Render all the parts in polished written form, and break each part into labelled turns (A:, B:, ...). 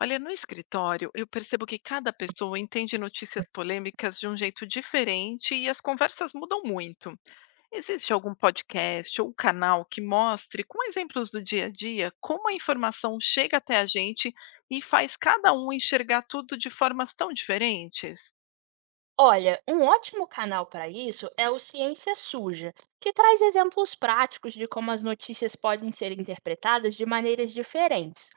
A: Olha, no escritório, eu percebo que cada pessoa entende notícias polêmicas de um jeito diferente e as conversas mudam muito. Existe algum podcast ou canal que mostre, com exemplos do dia a dia, como a informação chega até a gente e faz cada um enxergar tudo de formas tão diferentes?
B: Olha, um ótimo canal para isso é o Ciência Suja, que traz exemplos práticos de como as notícias podem ser interpretadas de maneiras diferentes.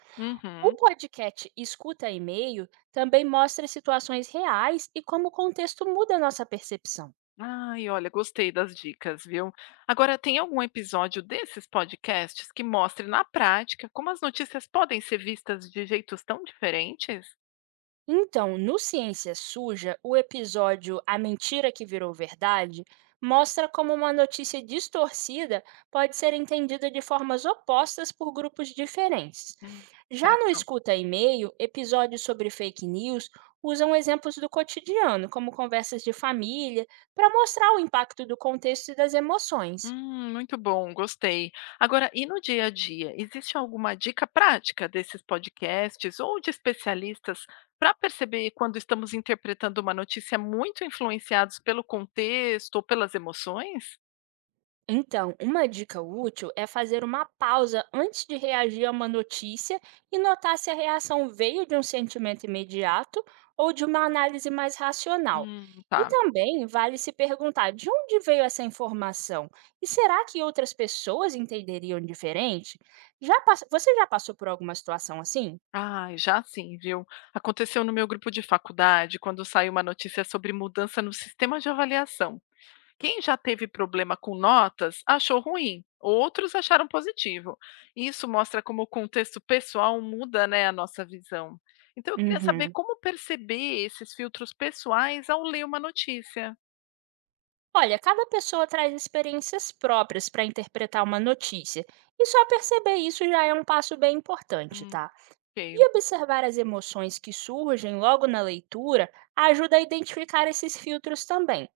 B: O
A: Uhum.
B: podcast Escuta e-mail também mostra situações reais e como o contexto muda a nossa percepção.
A: Ai, olha, gostei das dicas, viu? Agora, tem algum episódio desses podcasts que mostre na prática como as notícias podem ser vistas de jeitos tão diferentes?
B: Então, no Ciência Suja, o episódio A Mentira que Virou Verdade mostra como uma notícia distorcida pode ser entendida de formas opostas por grupos diferentes.
A: Hum,
B: Já no
A: certo.
B: Escuta E-mail, episódios sobre fake news usam exemplos do cotidiano, como conversas de família, para mostrar o impacto do contexto e das emoções.
A: Muito bom, gostei. Agora, e no dia a dia, existe alguma dica prática desses podcasts ou de especialistas para perceber quando estamos interpretando uma notícia muito influenciados pelo contexto ou pelas emoções?
B: Então, uma dica útil é fazer uma pausa antes de reagir a uma notícia e notar se a reação veio de um sentimento imediato ou de uma análise mais racional. E
A: Tá.
B: também vale se perguntar de onde veio essa informação e será que outras pessoas entenderiam diferente? Você já passou por alguma situação assim?
A: Ah, já sim, viu? Aconteceu no meu grupo de faculdade, quando saiu uma notícia sobre mudança no sistema de avaliação. Quem já teve problema com notas achou ruim, outros acharam positivo. Isso mostra como o contexto pessoal muda, né, a nossa visão. Então eu queria saber
B: Uhum.
A: como perceber esses filtros pessoais ao ler uma notícia.
B: Olha, cada pessoa traz experiências próprias para interpretar uma notícia, e só perceber isso já é um passo bem importante,
A: Hum,
B: tá?
A: ok.
B: E observar as emoções que surgem logo na leitura ajuda a identificar esses filtros também.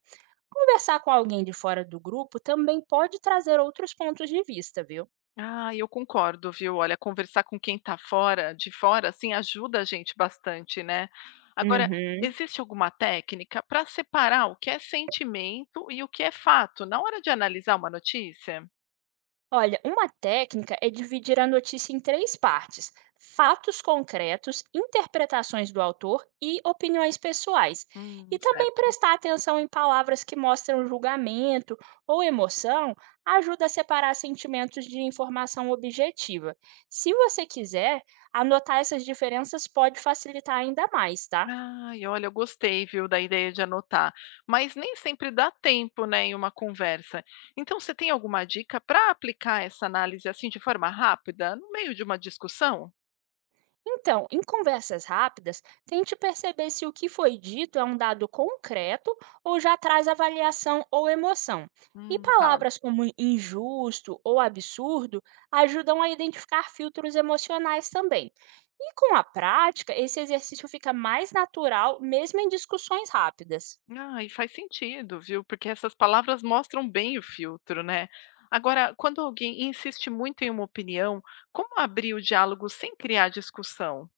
B: Conversar com alguém de fora do grupo também pode trazer outros pontos de vista, viu?
A: Ah, eu concordo, viu? Olha, conversar com quem está fora, de fora, assim, ajuda a gente bastante, né? Agora,
B: Uhum.
A: existe alguma técnica para separar o que é sentimento e o que é fato na hora de analisar uma notícia?
B: Olha, uma técnica é dividir a notícia em três partes: fatos concretos, interpretações do autor e opiniões pessoais. E também
A: Certo.
B: prestar atenção em palavras que mostram julgamento ou emoção ajuda a separar sentimentos de informação objetiva. Se você quiser, anotar essas diferenças pode facilitar ainda mais, tá?
A: Ai, olha, eu gostei, viu, da ideia de anotar, mas nem sempre dá tempo, né, em uma conversa. Então, você tem alguma dica para aplicar essa análise assim de forma rápida, no meio de uma discussão?
B: Então, em conversas rápidas, tente perceber se o que foi dito é um dado concreto ou já traz avaliação ou emoção. E
A: Tá.
B: palavras como injusto ou absurdo ajudam a identificar filtros emocionais também. E com a prática, esse exercício fica mais natural, mesmo em discussões rápidas.
A: Ah, e faz sentido, viu? Porque essas palavras mostram bem o filtro, né? Agora, quando alguém insiste muito em uma opinião, como abrir o diálogo sem criar discussão?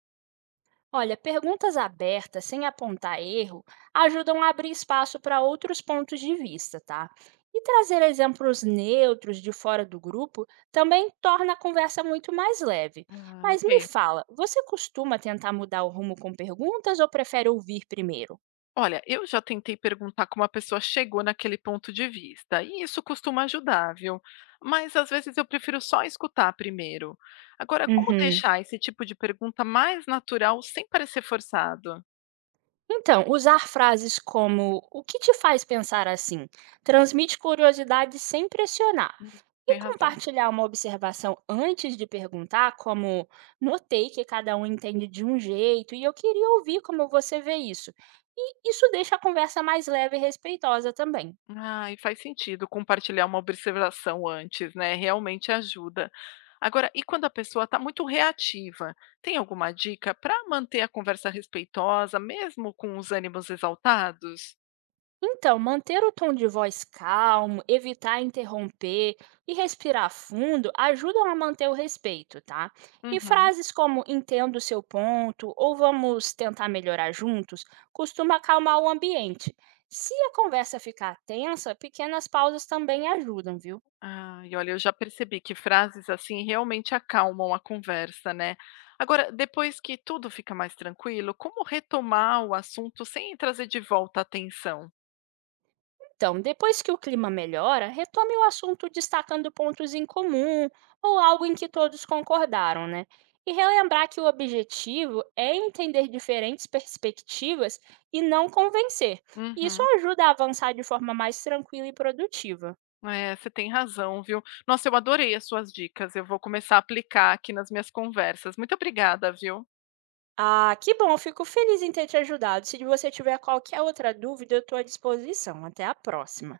B: Olha, perguntas abertas, sem apontar erro, ajudam a abrir espaço para outros pontos de vista, tá? E trazer exemplos neutros de fora do grupo também torna a conversa muito mais leve.
A: Ah,
B: Mas me
A: ok.
B: fala, você costuma tentar mudar o rumo com perguntas ou prefere ouvir primeiro?
A: Olha, eu já tentei perguntar como a pessoa chegou naquele ponto de vista, e isso costuma ajudar, viu? Mas às vezes eu prefiro só escutar primeiro. Agora, como
B: Uhum.
A: deixar esse tipo de pergunta mais natural sem parecer forçado?
B: Então, usar frases como "O que te faz pensar assim?" transmite curiosidade sem pressionar.
A: Hum,
B: E
A: Tem razão.
B: compartilhar uma observação antes de perguntar, como "Notei que cada um entende de um jeito e eu queria ouvir como você vê isso." E isso deixa a conversa mais leve e respeitosa também.
A: Ah, e faz sentido compartilhar uma observação antes, né? Realmente ajuda. Agora, e quando a pessoa está muito reativa, tem alguma dica para manter a conversa respeitosa, mesmo com os ânimos exaltados?
B: Então, manter o tom de voz calmo, evitar interromper e respirar fundo ajudam a manter o respeito, tá? E
A: Uhum.
B: frases como entendo o seu ponto ou vamos tentar melhorar juntos costuma acalmar o ambiente. Se a conversa ficar tensa, pequenas pausas também ajudam, viu?
A: Ah, e olha, eu já percebi que frases assim realmente acalmam a conversa, né? Agora, depois que tudo fica mais tranquilo, como retomar o assunto sem trazer de volta a atenção?
B: Então, depois que o clima melhora, retome o assunto destacando pontos em comum ou algo em que todos concordaram, né? E relembrar que o objetivo é entender diferentes perspectivas e não convencer. Isso
A: Uhum.
B: ajuda a avançar de forma mais tranquila e produtiva.
A: É, você tem razão, viu? Nossa, eu adorei as suas dicas. Eu vou começar a aplicar aqui nas minhas conversas. Muito obrigada, viu?
B: Ah, que bom, fico feliz em ter te ajudado. Se você tiver qualquer outra dúvida, eu estou à disposição. Até a próxima.